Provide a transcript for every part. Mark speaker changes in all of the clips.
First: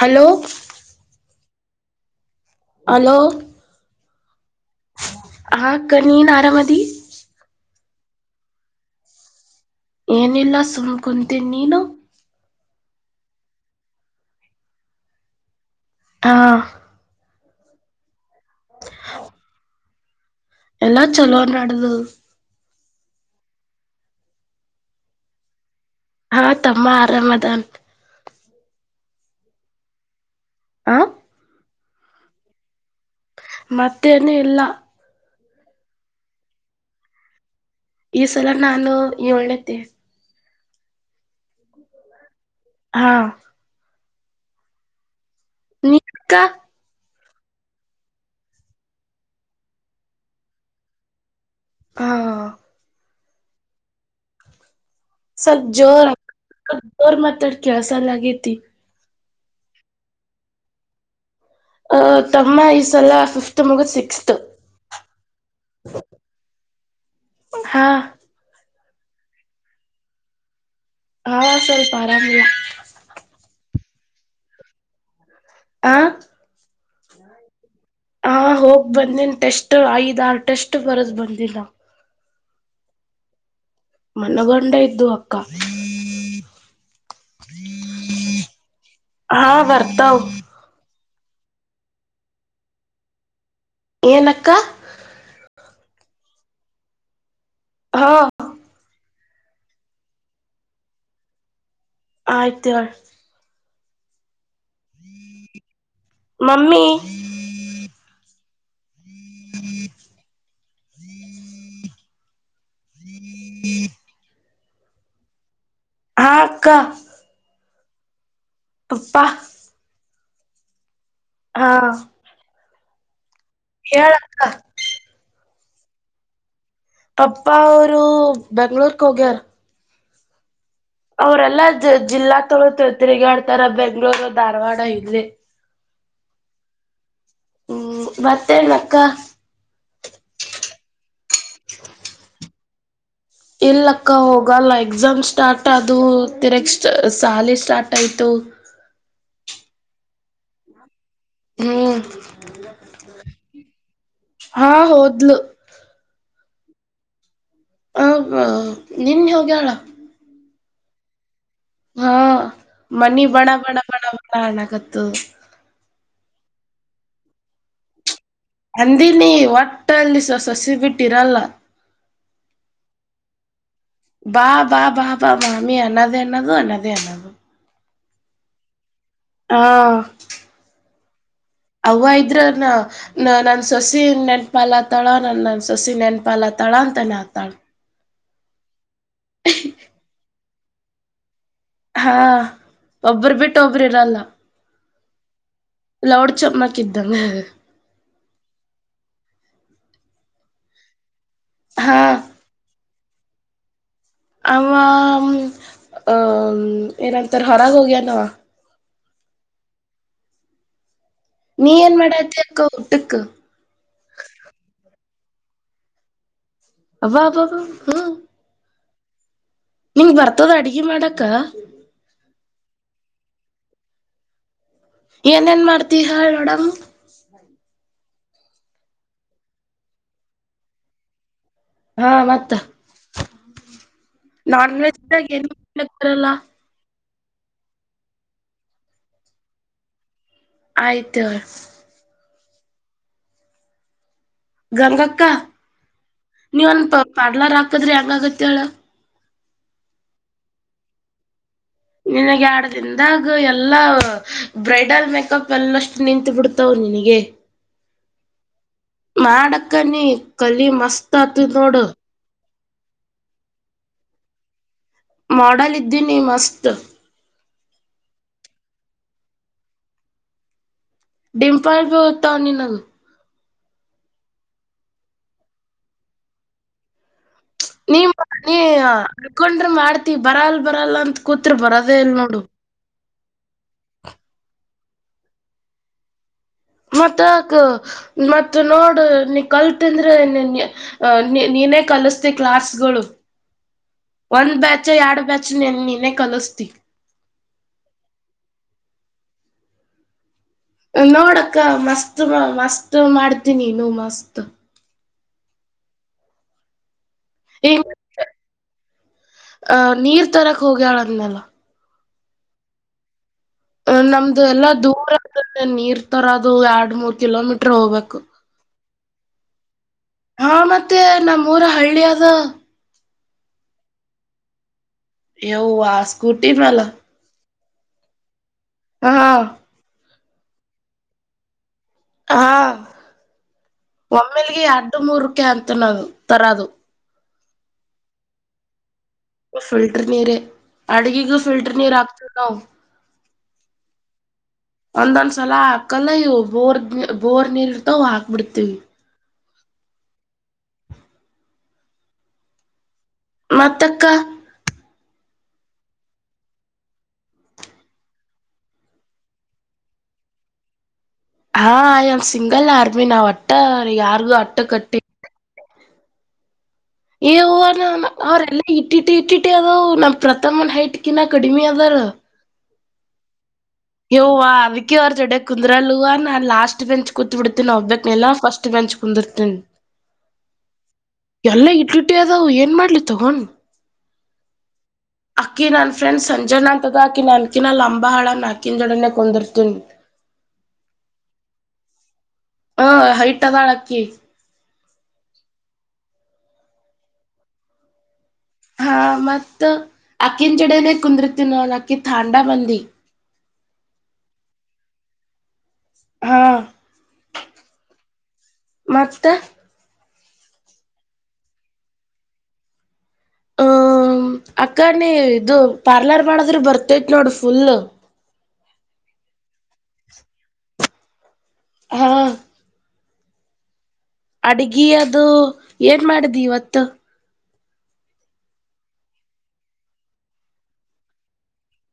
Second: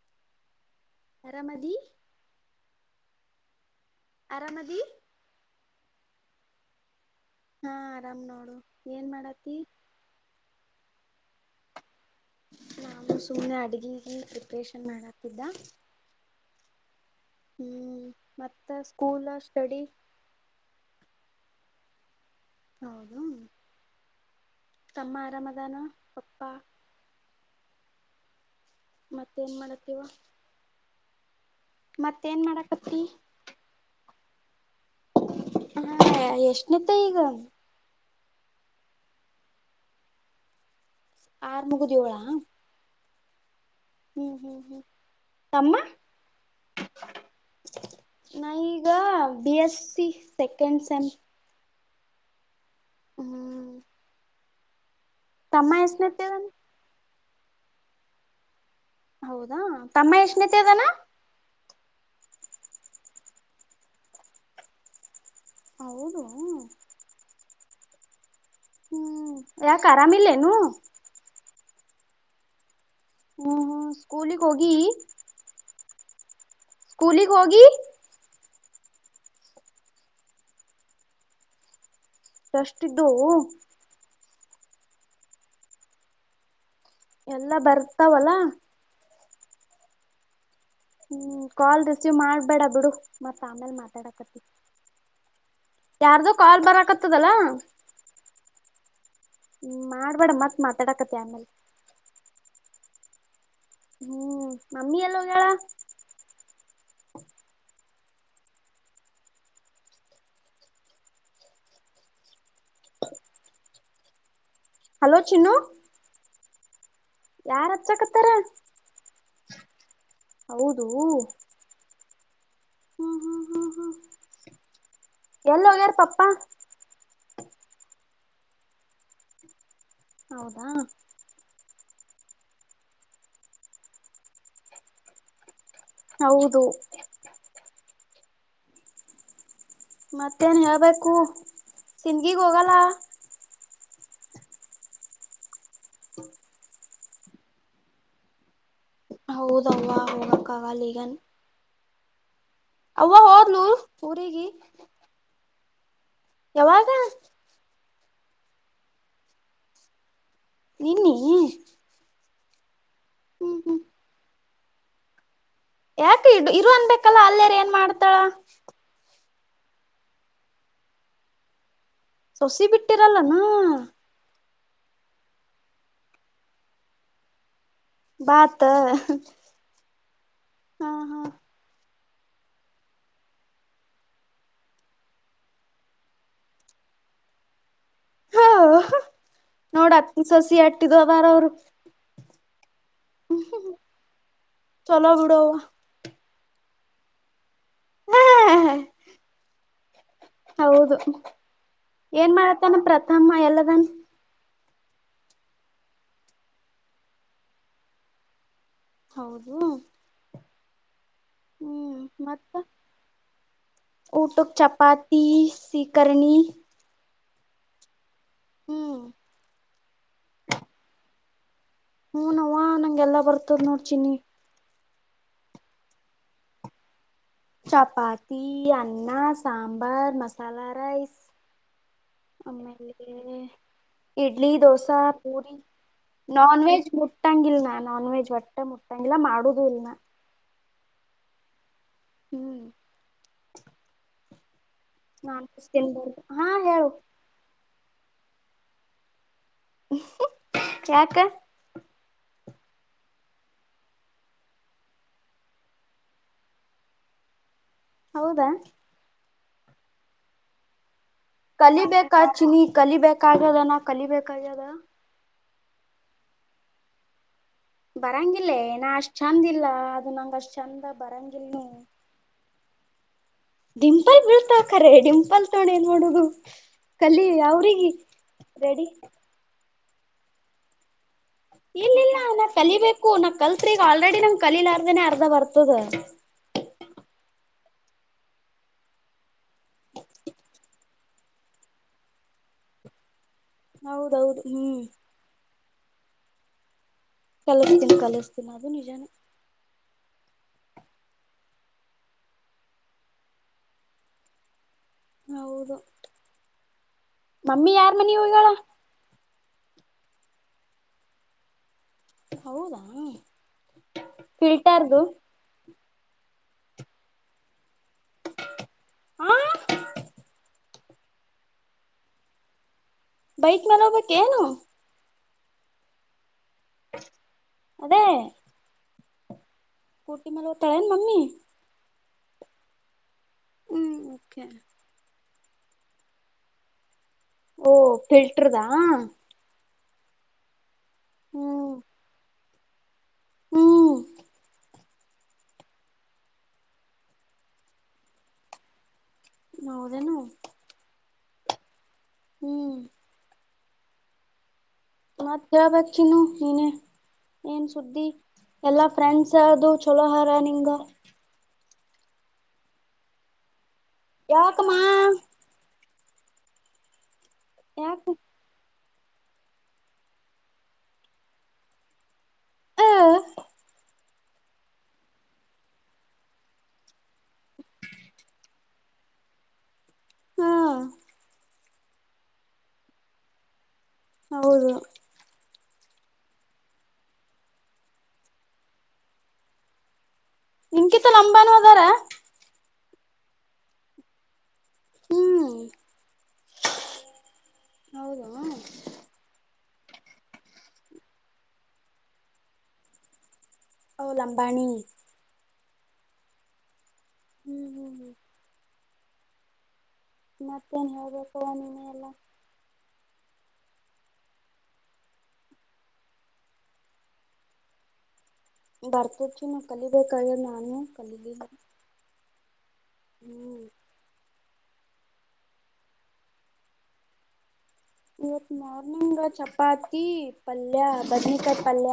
Speaker 1: Hello
Speaker 2: ಅರಮದಿ
Speaker 1: hello
Speaker 2: ಆರಾಮದಿ
Speaker 1: ಹ ಅಕ್ಕ ನೀನ್ ಆರಾಮದಿ
Speaker 2: ಹಾ ಆರಾಮ್ ನೋಡು ಏನ್ ಮಾಡತಿ
Speaker 1: ಏನಿಲ್ಲ ಸುಮ್ ಕುಂತೀನ್ ನೀನು
Speaker 2: ನಾನು ಸುಮ್ನೆ ಅಡ್ಗಿಗಿ ಪ್ರಿಪರೇಷನ್ ಮಾಡಾತ್ತಿದ್ದ
Speaker 1: ಹಾ
Speaker 2: ಹ್ಮ್ ಮತ್ತ ಸ್ಕೂಲ್ ಸ್ಟಡಿ
Speaker 1: ಎಲ್ಲಾ ಚಲೋ ನಡದದ
Speaker 2: ಹೌದು ತಮ್ಮ ಆರಾಮದಾನ
Speaker 1: ಹಾ
Speaker 2: ಪಪ್ಪಾ
Speaker 1: ತಮ್ಮ ಆರಾಮದನ
Speaker 2: ಮತ್ತ ಏನ್ ಮಾಡತೀವ
Speaker 1: ಆ
Speaker 2: ಮತ್ತ ಏನ್ ಮಾಡಕತ್ತಿ
Speaker 1: ಮತ್ತೇನೂ ಇಲ್ಲ
Speaker 2: ಹಾ ಎಸ್ನೇತೆ ಈಗ
Speaker 1: ಈ ಸಲ ನಾನು ಏಳನೇತೆ
Speaker 2: ಆರ್ ಮುಗುದ ಯೊಳ
Speaker 1: ಹಾ
Speaker 2: ಹ್ಮ್ ಹ್ಮ್ ಹ್ಮ್
Speaker 1: ನಿಕ್ಕ
Speaker 2: ನಾನ್ ಈಗ ಬಿ ಎಸ್ಸಿ ಸೆಕೆಂಡ್ ಸೆಮ್
Speaker 1: ಹಾ
Speaker 2: ಹ್ಮ್
Speaker 1: ಸಲ್ಪ
Speaker 2: ತಮ್ಮ
Speaker 1: ಜೋರ
Speaker 2: ಎಷ್ಟನತ್ತೇದನ್
Speaker 1: ಅಕ್ಕ ಜೋರ್ ಮಾತಾಡ ಕೇಳ್ಸಲ್ಲಾಗೈತಿ
Speaker 2: ಹೌದಾ ತಮ್ಮ ಎಷ್ಟನತಿ ಅದಾನ
Speaker 1: ಅ ತಮ್ಮ ಈಸಲ ಫಿಫ್ತ್ ಮುಗದ ಸಿಕ್ಸ್ತ್
Speaker 2: ಹೌದು
Speaker 1: ಹಾ
Speaker 2: ಹ್ಮ್ ಯಾಕ ಆರಾಮ ಇಲ್ಲೇನು
Speaker 1: ಹಾ ಸಲ್ಪ ಆರಾಮಿಲ್ಲ
Speaker 2: ಹ್ಮ್ ಹ್ಮ ಸ್ಕೂಲಿಗ ಹೋಗಿ
Speaker 1: ಆ
Speaker 2: ಸ್ಕೂಲಿಗ್ ಹೋಗಿ
Speaker 1: ಹಾ ಹೋಗ್ ಬಂದಿನ್ ಟೆಸ್ಟ್ ಐದ್ ಆರು ಟೆಸ್ಟ್ ಬರದ್ ಬಂದಿಲ್ಲ
Speaker 2: ಟೆಷ್ಟಿದ್ದು
Speaker 1: ಮನಗೊಂಡ ಇದ್ದು ಅಕ್ಕ
Speaker 2: ಎಲ್ಲಾ ಬರ್ತಾವಲ್ಲ
Speaker 1: ಹಾ ಬರ್ತಾವ
Speaker 2: ಹ್ಮ್ ಕಾಲ್ ರಿಸಿವ್ ಮಾಡ್ಬೇಡ ಬಿಡು ಮತ್ತ ಆಮ್ಯಾಲ ಮಾತ್ಯಾಡಕತ್ತಿ
Speaker 1: ಏನಕ್ಕ
Speaker 2: ಯಾರ್ದು ಕಾಲ್ ಬರಕತ್ತದಲ್ಲ
Speaker 1: ಹಾ
Speaker 2: ಹ್ಮ ಮಾಡ್ಬೇಡ ಮತ್ ಮಾತಾಡಕತಿ ಆಮೇಲೆ
Speaker 1: ಆಯ್ತುಾರ
Speaker 2: ಹ್ಮ್ ಮಮ್ಮಿ ಎಲ್ಲ ಹೋಗ್ಯಾಳ
Speaker 1: ಮಮ್ಮಿ
Speaker 2: ಹಲೋ ಚಿನ್ನು
Speaker 1: ಹ್ಮ್ ಅಕ್ಕ
Speaker 2: ಯಾರ ಹಚ್ಚಕತ್ತಾರ
Speaker 1: ಅಪ್ಪ
Speaker 2: ಹೌದು
Speaker 1: ಹಾ..
Speaker 2: ಹ್ಮ್ ಹ್ಮ್
Speaker 1: ಹೇಳಕ್ಕ
Speaker 2: ಎಲ್ಲೋಗಾರ ಪಪ್ಪ
Speaker 1: ಅಪ್ಪ ಅವರು ಬೆಂಗ್ಳೂರ್ಕ್ ಹೋಗ್ಯಾರ
Speaker 2: ಹೌದಾ
Speaker 1: ಅವರೆಲ್ಲ ಜಿಲ್ಲಾ ತೊಗ ತಿರುಗಾಡ್ತಾರ ಬೆಂಗ್ಗಳೂರು ಧಾರವಾಡ ಇೆ
Speaker 2: ಹೌದು
Speaker 1: ಹ್ಮ ಮತ್ತಳ್ ಅಕ್ಕ
Speaker 2: ಮತ್ತೇನ್ ಹೇಳ್ಬೇಕು ತಿಿಂದಗಿಗ್ ಹೋಗಲ್ಲ
Speaker 1: ಇಲ್ಲಕ್ಕ ಹೋಗಲ್ಲ ಎಕ್ಸಾಮ್ ಸ್ಟಾರ್ಟ್ ಅದು ತಿರಗ್ ಸ್ಟ ಶಾಲಿ ಸ್ಟಾರ್ಟ್ ಆಯ್ತು
Speaker 2: ಹೌದವಾ ಹೋಗಕ್ಕ ಆಗಲ್ಲ ಈಗನ್
Speaker 1: ಹ್ಮ್
Speaker 2: ಅವು ಹೋದ್ಲು ಊರಿಗಿ
Speaker 1: ಹಾ ಹೋದ್ಲು
Speaker 2: ಯಾವಾಗ
Speaker 1: ಹ ನಿನ್ ಹೋಗ್ಯಾಳ
Speaker 2: ನಿನ್ನಿ
Speaker 1: ಹಾ ಮನಿ ಬಣ
Speaker 2: ಹ್ಮ್
Speaker 1: ಬಣ
Speaker 2: ಹ್ಮ್
Speaker 1: ಬಣ ಬಣ ಹಣ ಕತ್ತು
Speaker 2: ಯಾಕ ಇ ಇರು ಅನ್ಬೇಕಲ್ಲ ಅಲ್ಲೇಾರ ಏನ್ ಮಾಡ್ತಾಳ
Speaker 1: ಅಂದಿನಿ ಒಟ್ಟಲ್ಲಿ ಸೊ ಸಸಿ ಬಿಟ್ಟಿರಲ್ಲ
Speaker 2: ಸೊಸಿ ಬಿಟ್ಟಿರಲ್ಲ ನ
Speaker 1: ಬಾ ಬಾ ಬಾ ಬಾ ಅಿ ಅನ್ನದೆ ಅನ್ನದು ಅನ್ನದೇ ಅನ್ನದು
Speaker 2: ಬತೆ
Speaker 1: ಹಾ
Speaker 2: ಹಾ
Speaker 1: ಅವ ಇದ್ರ ನ ನ ನನ್ನ ಸೊಸಿ ನೆನ್ಪಾಲಾತಳ ನನ್ ನನ್ನ ಸೊಸಿ ನೆನ್ಪಾಲತಾಳ ಅಂತ ನತಾಳ
Speaker 2: ಹೋಹು ನೋಡ ಹತ್ಸೋಸಿ ಸಿ ಅಟ್ಟಿ ದವಾರ ಅವರು
Speaker 1: ಒಬ್ಬರು ಬಿಟ್ಟು ಒಬರು ಇರಲ್ಲ.
Speaker 2: ಚಲೋ ಬಿಡವ್ವ
Speaker 1: ಚಪ್ ಮಾಡಕ್ಕಿದ್ದ.
Speaker 2: ಹ್ಹ್ಹ್ಹ್ ಹ್ಹ್ಹ್ಹ್ ಹೌದು.
Speaker 1: ಹಾ
Speaker 2: ಏನ್ ಮಾಡತ್ತಾನ ಪ್ರ ತಮ್ಮ ಎಲ್ಲದಾನ.
Speaker 1: ಅವವ್ವಾ ಆಮ್ ಏನಂತಾರ ಹೊರಗೆ ಹೋಗ್ಯಾನವ.
Speaker 2: ಹೌದು.
Speaker 1: ನಿ ಏನು
Speaker 2: ಹ್ಮ್
Speaker 1: ಮಾಡಾಕತ್ತಿ
Speaker 2: ಮತ್ತ
Speaker 1: ಅಕ್ಕಾ ಊಟಕ್ಕ
Speaker 2: ತಿ ಸಿಕರ್ಣಿ
Speaker 1: ಅಬ್ಬಬ್ಬಾ ಹು
Speaker 2: ಹ್ಮ್
Speaker 1: ನಿಂಗ ಬರ್ತದ ಅಡಗಿ ಮಾಡಾಕ.
Speaker 2: ಹುನವ್ವ ನಂಗ ಎಲ್ಲಾ ಬರ್ತದ್ ನೋಡ ಚಿನ್ನಿ
Speaker 1: ಏನ್ ಏನ್ ಮಾಡತಿ ಹೇಳನೋಡೋಣ
Speaker 2: ಚಪಾತಿ ಅನ್ನಾ ಸಾಂಬಾರ್ ಮಸಾಲಾ ರೈಸ್.
Speaker 1: ಹಾ ಮತ್ತ
Speaker 2: ಆಮೇಲೆ ಇಡ್ಲಿ
Speaker 1: ನಾನ್
Speaker 2: ದೋಸಾ
Speaker 1: ವೆಜ್ದಾಗ ಏನ್
Speaker 2: ಪೂರಿ
Speaker 1: ಮಾಡ್ಲಕ್ ಬರಲ್ಲ
Speaker 2: ನಾನ್ ವೆಜ್. ಮುಟ್ಟಂಗಿಲ್ಲಾ ನಾನ್ ವೆಜ್ ಒಟ್ಟ ಮುಟ್ಟಂಗಿಲ್ಲ ಮಾಡುದು ಇಲನಾ
Speaker 1: ಆಯತ್ತಳ
Speaker 2: ಹು ಟಕ್
Speaker 1: ಗಂಗಕ್ಕಾ
Speaker 2: ಹಾ
Speaker 1: ನೀವ ಒಂದ
Speaker 2: ಹೇಳು
Speaker 1: ಪ ಪಾಡ್ಲರ್ ಹಾಕದ್ರೆ ಹೆಂಗಗಾಗುತ್ತ ತ್ತಿಲ್ಲ
Speaker 2: ಹುಕು ಟಕ್ ಯಾಕ್
Speaker 1: ನಿನಗೆ ಯಾಡದಿಂದಾಗ ಎಲ್ಲಾ ಬ್ರೈಡಲ್ ಮೇಕಪ್ ಎಲ್ಲಷ್ಟು ನಿಂತು ಬಿಡ್ತವ ನಿನಗೆ.
Speaker 2: ಹೌದಾ.
Speaker 1: ಮಾಡಕ್ಕನಿ ಕಲಿ ಮಸ್ತ್. ಆತದ್ ನೋಡು
Speaker 2: ಕಲಿಬೇಕಾಳ್ ಚಿನ್ನಿ ಕಲಿಬೇಕಾಗ್ಯದ ನಾ ಕಲಿಬೇಕಾಗ್ಯದ.
Speaker 1: ಮೋಡಲ್ ಇದ್ದೀನಿ ಮಸ್ತ್
Speaker 2: ಬರಂಗಿಲ್ಲೇನ ನಾ ಅಷ್ಟ್ ಚಂದ ಇಲ್ಲ ಅದು ನಂಗ ಅಷ್ಟ್ ಚಂದ. ಬರಂಗಿಲ್
Speaker 1: ಡಿಂಪಲ್ ಬೀಳ್ತಾತವ ನಿನಗ ಟ್ಟ್
Speaker 2: ಡಿಂಪಲ್ ಬೀಳ್ತಾ ಕರೆ ಡಿಂಪಲ್ ತೊಂಡ ಏನು ಮಾಡೋದು ಕಲಿ.
Speaker 1: ಪ್ಚ್
Speaker 2: ಅವ್ರಿಗೆ
Speaker 1: ನೀ ನೀ
Speaker 2: ರೆಡಿ
Speaker 1: ಅನಕೊಂಡ್ರ ಮಾಡ. ತಿ ಬರಲ್ಲ ಬರಲ್ಲ ಅಂತ. ಕೂತರ ಬರೋದೇ ಇಲ್ಲ ನೋಡು.
Speaker 2: ಕು ನಾ ಕಲ್ತ್ ಈಗ ಆಲದ್ರಡಿ ನಂಗ ಕಲೀಲಾರ್ದ ಅರ್ದನೆ ಅರ್ಧ ಬರ್ತದ.
Speaker 1: ಮತ್ತ್ಯಾಕ ಮತ್ತ್ ನೋಡ್ ನೀ ಕಲ್ತಂದ್ರೆ ನಿ ನಿ ನೀನೇ ಕಲಸ್ತಿ ಕ್ಲಾಸ್ಗಳು.
Speaker 2: ಹೌದೌದು
Speaker 1: ಒಂದ
Speaker 2: ಹ್ಮ್
Speaker 1: ಬ್ಯಾಚ್ ಎರಡು ಬ್ಯಾಚ್. ನಿನ್ನ ನೀನೇ ಕಲಸ್ತಿ
Speaker 2: ಕಲಸ್ತೇನಿ ಕಲಿಸ್ತೀನಿ ಅದು ನಿಜಾನೇ.
Speaker 1: ನೋಡಕ್ಕ ಮಸ್ತ್ ಮಸ್ತ್ ಮಾಡ್ತೀನಿ ನಿನು ಮಸ್ತ್
Speaker 2: ಹೌದು. ಮಮ್ಮಿ ಯಾರ್ ಮನಿಗೆ ಹೋಗ್ಯಾಳ
Speaker 1: ಅಹ ನೀರ್ ತರಕ್ ಹೋಗ್ಯ್ಯಾಳ ಅದ್್ಮೇಲ್ಲ
Speaker 2: ಹೌದಾ
Speaker 1: ಅ ನಮ್ದು ಎಲ್ಲಾ
Speaker 2: ಫಿಲ್ಟರ್ದು
Speaker 1: ದೂರ ನೀರ್ ಇತರ ಅದು ಎರಡ್ ಮೂರ್ ಕಿಲೋಮೀಟರ್ ಹೋಗ್ಬೇಕು
Speaker 2: ಹಾ
Speaker 1: ಹಾ ಮತ್ತೆ ನಮ್ಮೂಊರ ಹಳ್ಳಿದ
Speaker 2: ಬೈಕ್ ಮಲೋಗಬೇಕಕ್ ಏನು
Speaker 1: ಎವ ಆ ಸ್ೂಟಿನಲ
Speaker 2: ಅದೇ
Speaker 1: ಹಾ
Speaker 2: ಕಟಿ ಮಲಾವತ ಯ ಮಮ್ಮಮ್ಮಿ
Speaker 1: ಹಾ
Speaker 2: ಹ್ಮ್ ಓಕೆ
Speaker 1: ಒಮ್ಮೆಲ್ಗೆ ಅಡ್ಡು ಮೂರು ಅಂತನದು ತರದು
Speaker 2: ಓ ಫಿಲ್ಟರ್ದಾ
Speaker 1: ಫಲ್ಟರ್ ನೀರೆ
Speaker 2: ಹ್ಮ್
Speaker 1: ಅಡುಿಗೆಗಫ್ಟರ್ ನೀ ರಾತ ನ
Speaker 2: ಹ್ಮ್
Speaker 1: ಒಂದೊಂದ್ಸಲ ಹಾಕಲ್ಲಯ್ಯವು ಬೋರ್ ಬೋರ್ ನೀರ್ ಇರ್ತಾವ ಹಾಕ್ಬಿಡ್ತೀವಿ
Speaker 2: ನೌದನು ಹ್ಮ್
Speaker 1: ಮತಕ್ಕ
Speaker 2: ಮತ್ ಕೇಳ್ಬೇಕಿನ ನೀನೇ ಏನ್ ಸುದ್ದಿ ಎಲ್ಲಾ ಫ್ರೆಂಡ್ಸ್ ಅದು ಚಲೋ ಹರ ನಿಂಗ
Speaker 1: ಹಾ ಯ ಆ್ ಸಿಂಗಲ್ ಆರ್ಮಿಿನ ಒಟ್ಟ ಯಾರಗ ಅಟ್ಟ
Speaker 2: ಯಾಕಮ್ಮ
Speaker 1: ಕಟ್ಟಿ ಈ ಹೂ
Speaker 2: ಯಾಕ
Speaker 1: ಅವ್ರಲ್ಲ ಇಟ್ಟಿಟ್ಟಿ ಇಟ್ಟಿಟ್ಟು ಅದು ನಮ್ಮ ಪ್ರಥಮ್ನ್ ಹೈಟ್ಗಿನ ಕಡಿಮೆ ಅದಾರ
Speaker 2: ಹ
Speaker 1: ಹ್ವ ಅವಿಕಿ ಅವ್ರ ಜಡ ಕುಂದ್ರಲ್ವಾ ನಾನ್ ಲಾಸ್ಟ್ ಬೆಂಚ್ ಕೂತ್ ಬಿಿಡ್ತೀನಿ ಒಬ್ಬಕ್ನೆಲ್ಲ ಫಸ್ಟ್ ಬೆಂಚ್ ಕುಂದಿರ್ತನಿ
Speaker 2: ಹ್ಮ
Speaker 1: ಎಲ್ಲಾ ಇಟ್ಲಿಟ್ಟಿ ಅದಾವ್ ಏನ್ ಮಾಡ್ಲಿ ತಗೋೊಂಡ್
Speaker 2: ಹೌದು
Speaker 1: ಅಕ್ಕಿ ನನ್ನ ಫ್ರೆಂಡ್ ಸಂಜೆ್ಣ ಅಂತಗಾಕಿ ನನ್ಕಿಿನ ಲಂಬ ಹಳನಕಿ ಕಿಂಡಡನೆ ಕೊಂದರ್ತನ್
Speaker 2: ನಿಮಕಿತ್ತ ನಂಬಾನ ಅದಾರ
Speaker 1: ಹಾ ಹೈಟ್ ಅದಾಳಕ್ಕಿ
Speaker 2: ಹ್ಮ ಹೌದು
Speaker 1: ಹಾ ಮತ್ತ ಅಕ್ಕಿನ ಚಡನೆ ಕುಂದ್ರತಿ ನ ಅಕ್ಕಿ ಥಾಂಡ ಬಂದಿ
Speaker 2: ಓ ಲ ಅಂಬಾಣಿ
Speaker 1: ಹಾ
Speaker 2: ಹ್ಮ್ ಹ್ಮ್ ಹ್ಮ್
Speaker 1: ಮತ್ತೆ
Speaker 2: ಮತ್ತೇನ್ ಹೋಗಬೇಕು ನೀಿನ ಎಲ್ಲ
Speaker 1: ಹ ಅಕ್ಕನ ಇದು ಪಾರ್ಲರ್ ಮಾಡದ್ರೆ ಬರ್ತೇತ್ ನೋಡ ಫುಲ್
Speaker 2: ಬರ್ತರ್ಿ ನ ಕಲಿಬೇಕಾಗ ನಾನು ಅಲ್ಲಿ
Speaker 1: ಹಾ
Speaker 2: ಹ್ಮ್
Speaker 1: ಅಡಗಿ ಅದು ಏನ್ ಮಾಡಿದಿ ಇವತ್ತು
Speaker 2: ಇವತ್ತು ಮಾರ್ನಂಗ ಚಪಾತಿ ಪಲ್ಯ ಬದನಿಕಾಯ ಪಲ್ಯ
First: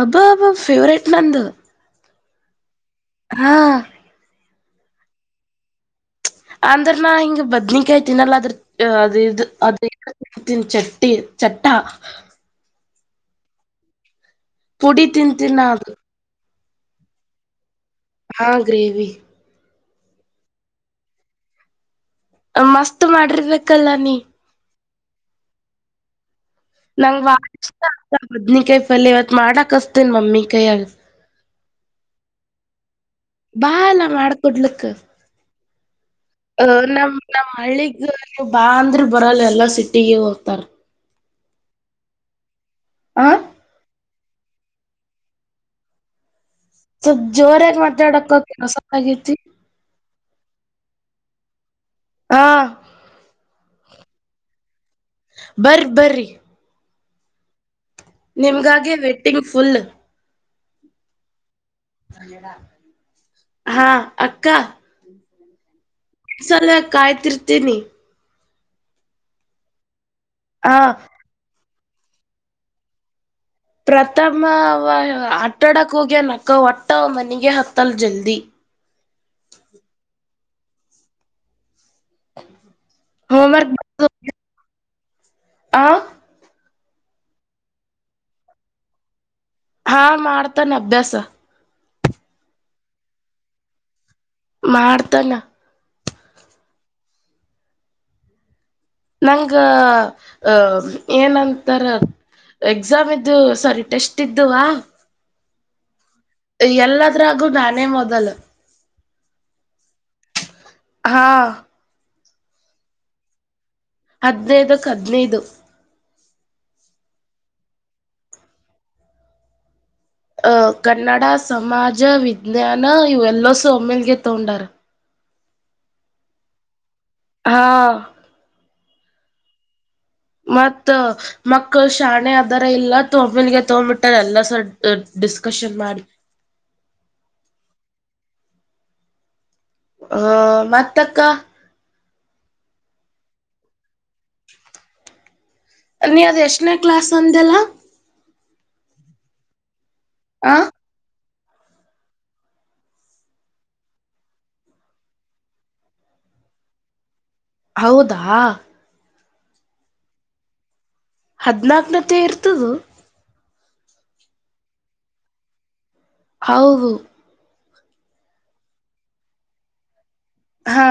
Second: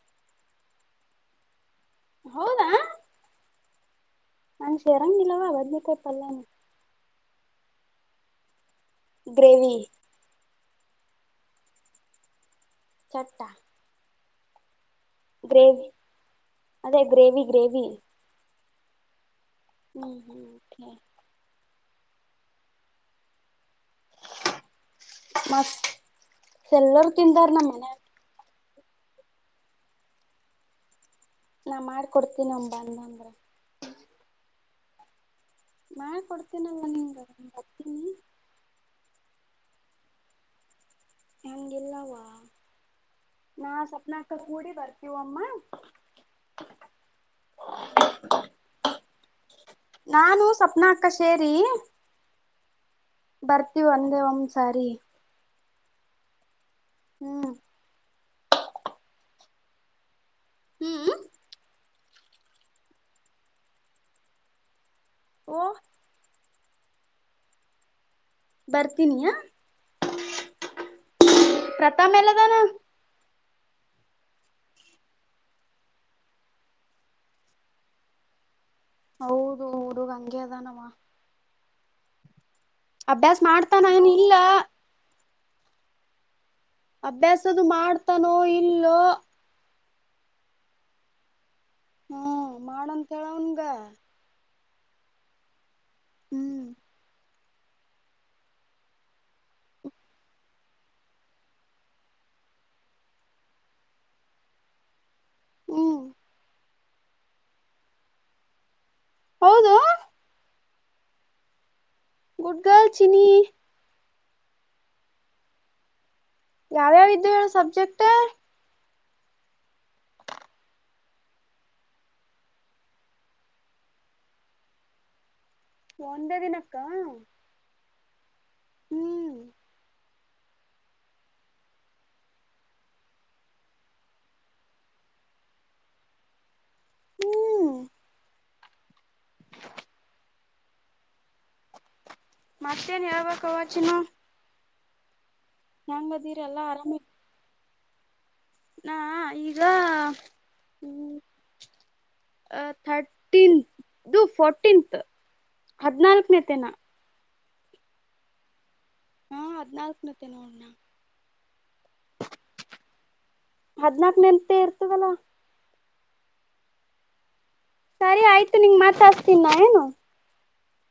Speaker 1: ಅಬ ಅಬ ಫೇವ್ರೇಟ್ ನಂದ
Speaker 2: ಹೌದಾ
Speaker 1: ಹಾಂ
Speaker 2: ನಂಗ್ ಶೇರಂಗಿಲ್ಲವಾ ಬದ್್ಮಾಯ ಪಲ್ಂಗ್
Speaker 1: ಅಂದ್ರ ನಾ ಹಿಂಗ ಬದನಕ್ಯತೀನಲ್ಲಾ ಅ್ರ ಅದೇ ಇದು
Speaker 2: ಗ್ರೇವಿ
Speaker 1: ಅದೇ ಚಟ್ಟಿ ಚಟ್ಟಾ
Speaker 2: ಚಟ್ಟ
Speaker 1: ಕುುಡಿ
Speaker 2: ಗ್ರೇವಿ
Speaker 1: ತಿಂತಿನದು
Speaker 2: ಅದೇ ಗ್ರೇವಿ ಗ್ರೇವಿ
Speaker 1: ಆ ಗ್ರೇವಿ
Speaker 2: ಹ್ಮ್ ಹ್ಮ್ ಹೆ
Speaker 1: ಮಸ್ತ್ ಮಾಡಿರ್ಬೇಕಲ್ಲ ನೀ
Speaker 2: ಮಸ್ತ್ ಎಲ್ಲರೂ ತಿಂದಾರ ನಮ್ ಮನ್ಯಾಗ
Speaker 1: ನಂಗ್ ಕೈ ಫಲ್ ಇವತ್ ಮಾಡಕ್ಸ್ತೀನ್ ಮಮ್ಮಿ ಕೈಯಗ
Speaker 2: ನಾ ಮಾಡಕೊಡ್ತೀನ ಒಬ ಅಂದ ಅಂದ್ರೆ
Speaker 1: ಕ್ಕ ಅಹ ನಮ
Speaker 2: ನಿಂಗ
Speaker 1: ನಮ್ಮ್ ಹಳ್ಳಿಗ್
Speaker 2: ಬರ್ತೀನಿ
Speaker 1: ನೀವು ಬಾ ಅಂದ್ರ ಬರಲ್ ಎಲ್ಲಾ ಸಿಟಿಗೆ ಹೋಗ್ತಾರ
Speaker 2: ನನ್ಗೆಿಲ್ಲವಾ
Speaker 1: ಆ
Speaker 2: ನಾ ಸಪ್ನಾ ಕೂಡಿ ಬರ್ತವ ಅಮ್ಮ
Speaker 1: ಸ್ವಲ್ಪ್ ಜೋರಾಗಿ ಮಾತಾಡಕತ್ತಸನ್ನಾಗಿತಿ
Speaker 2: ಸ್ವಪ್ನಾ ಅಕ್ಕ ಸೇರಿ
Speaker 1: ಹಾ
Speaker 2: ತರ್ತಿೀ ಒಂದೇ ಒಂದ್ ಸಾರಿ
Speaker 1: ಬರ್ ಬ್ರಿ
Speaker 2: ಹ್ಮ್
Speaker 1: ನಿಮ್ಗಾಗೆ ವೇಟ್ಟಿಂಗ್ ಫುಲ್
Speaker 2: ಹ್ಮ್
Speaker 1: ಹಾ ಅಕ್ಕ
Speaker 2: ಓ [unintelligible]
Speaker 1: ಸರೆ ಕಾಯ್ತಿರ್ತೀನಿ
Speaker 2: ಬರ್ತೀ ನಿನ
Speaker 1: ಹಾ
Speaker 2: ಪ್ರತಾಾಮ ಎಲೆದಾನ
Speaker 1: ಪ್ರಥಮ ಆಟಾಡಕ ಒಗೆನ ಅಕ್ಕ ಒಟ್ಟವ ಮನಗೆ ಹತ್ತಲ್ ಜಲ್ದಿ
Speaker 2: ಹೌದು ಹುಡುಗಂಗೆ ಆದ ಾನವಾ [unintelligible] ಅಭ್ಯಾಸ ಮಾಡ್ತಾ ಎನ
Speaker 1: ಹೋಮ್ವರ್ಕ್
Speaker 2: ಇಲ್ಲ
Speaker 1: ಆ
Speaker 2: ಅಭ್ಯಾಸ್ದ ಮಾಡ್ತಾನೋ ಇಲ್ಲೋ
Speaker 1: ಹಾ ಮಾಡ್ತಾನ ಅಭ್ಯಾಸ
Speaker 2: ಹ್ಮ ಮಾಡಂತ ಹೇಳ ಅವನ್ಗ
Speaker 1: ಮಾಡ್ತಾನ
Speaker 2: ಹ್ಮ್
Speaker 1: ನಂಗ ಏನಂತಾರ ಎಕ್ಸಾಮ್ ಇದ್ದು ಸಾರಿ ಟೆಸ್ಟ್ ಇದ್ದುವ
Speaker 2: ಹ್ಮ್
Speaker 1: ಎಲ್ಲದ್ರಾಗು ನಾನೇ ಮೊದಲ
Speaker 2: ಹೌದು
Speaker 1: ಹಾ
Speaker 2: ಗುಡ್ ಗರ್ಲ್ ಚಿನಿ
Speaker 1: ಹದ್ಿನೈದಕ್ಕೆ ಹದ್ನೈದು
Speaker 2: ಯಾವ್ಯಾವ ಇದವು ಸಬ್ಜೆಕ್ಟ್
Speaker 1: ಅಹ ಕನ್ನಡ ಸಮಾಜ ವಿಜ್ಞಾನ ಇವೆಲ್ಲಸ ಒಮ್ಮೇಲ್ಗೆ ತಗೊಂಡಾರ
Speaker 2: ಒಂದೇ ದಿನ
Speaker 1: ಹಾ
Speaker 2: ಹ್ಮ್
Speaker 1: ಮತ್ತ ಮಕ್ಕಳ ಶಾಣೆ ಅದಾರ ಇಲ್ಲ ತೊಂಬಲ್ಗೆ ತೊಗ್ಬಿಟ್ಟಾರ ಎಲ್ಲ ಸರ್ ಡಿಸ್ಕಶನ್ ಮಾಡಿ
Speaker 2: ಹ್ಮ್
Speaker 1: ಹ ಮತ್ತಕ್ಕ
Speaker 2: ಮತ್ತೇನ್ ಯರವ ಕವಾಚಿ [unintelligible]
Speaker 1: ನೀ ಅದ
Speaker 2: ಎಲ್ಲಾ
Speaker 1: ಎಷ್ಟನೇ
Speaker 2: ಆರಾಮಿ
Speaker 1: ಕ್ಲಾಸ್ ಅಂದಲ್ಲ
Speaker 2: ನಾ ಈಗ
Speaker 1: ಆ
Speaker 2: ಅ ಥರ್ಟೀನ್ ಫೋರ್ಟೀನ್ತ್ ಹದಿನಲ್ಕನೇ ತನಾ
Speaker 1: ಹೌದಾ
Speaker 2: ಹಾ ಹದ್ನಾಾಲ್ಕನತ್ತೇ ನೋಡಣ [unintelligible]
Speaker 1: ಹದ್ನಾಕನತ್ತೆ ಇರ್ತದು
Speaker 2: ಹದ್ನಾಕ ನೆಂತೆ ಇರ್ತದಲ್ಲ
Speaker 1: ಔದು
Speaker 2: ಸರಿ ಆಯ್ತು ನಿನ್ ಮಾತಾಸ್ತೀನ್ ಏನು
Speaker 1: ಹಾ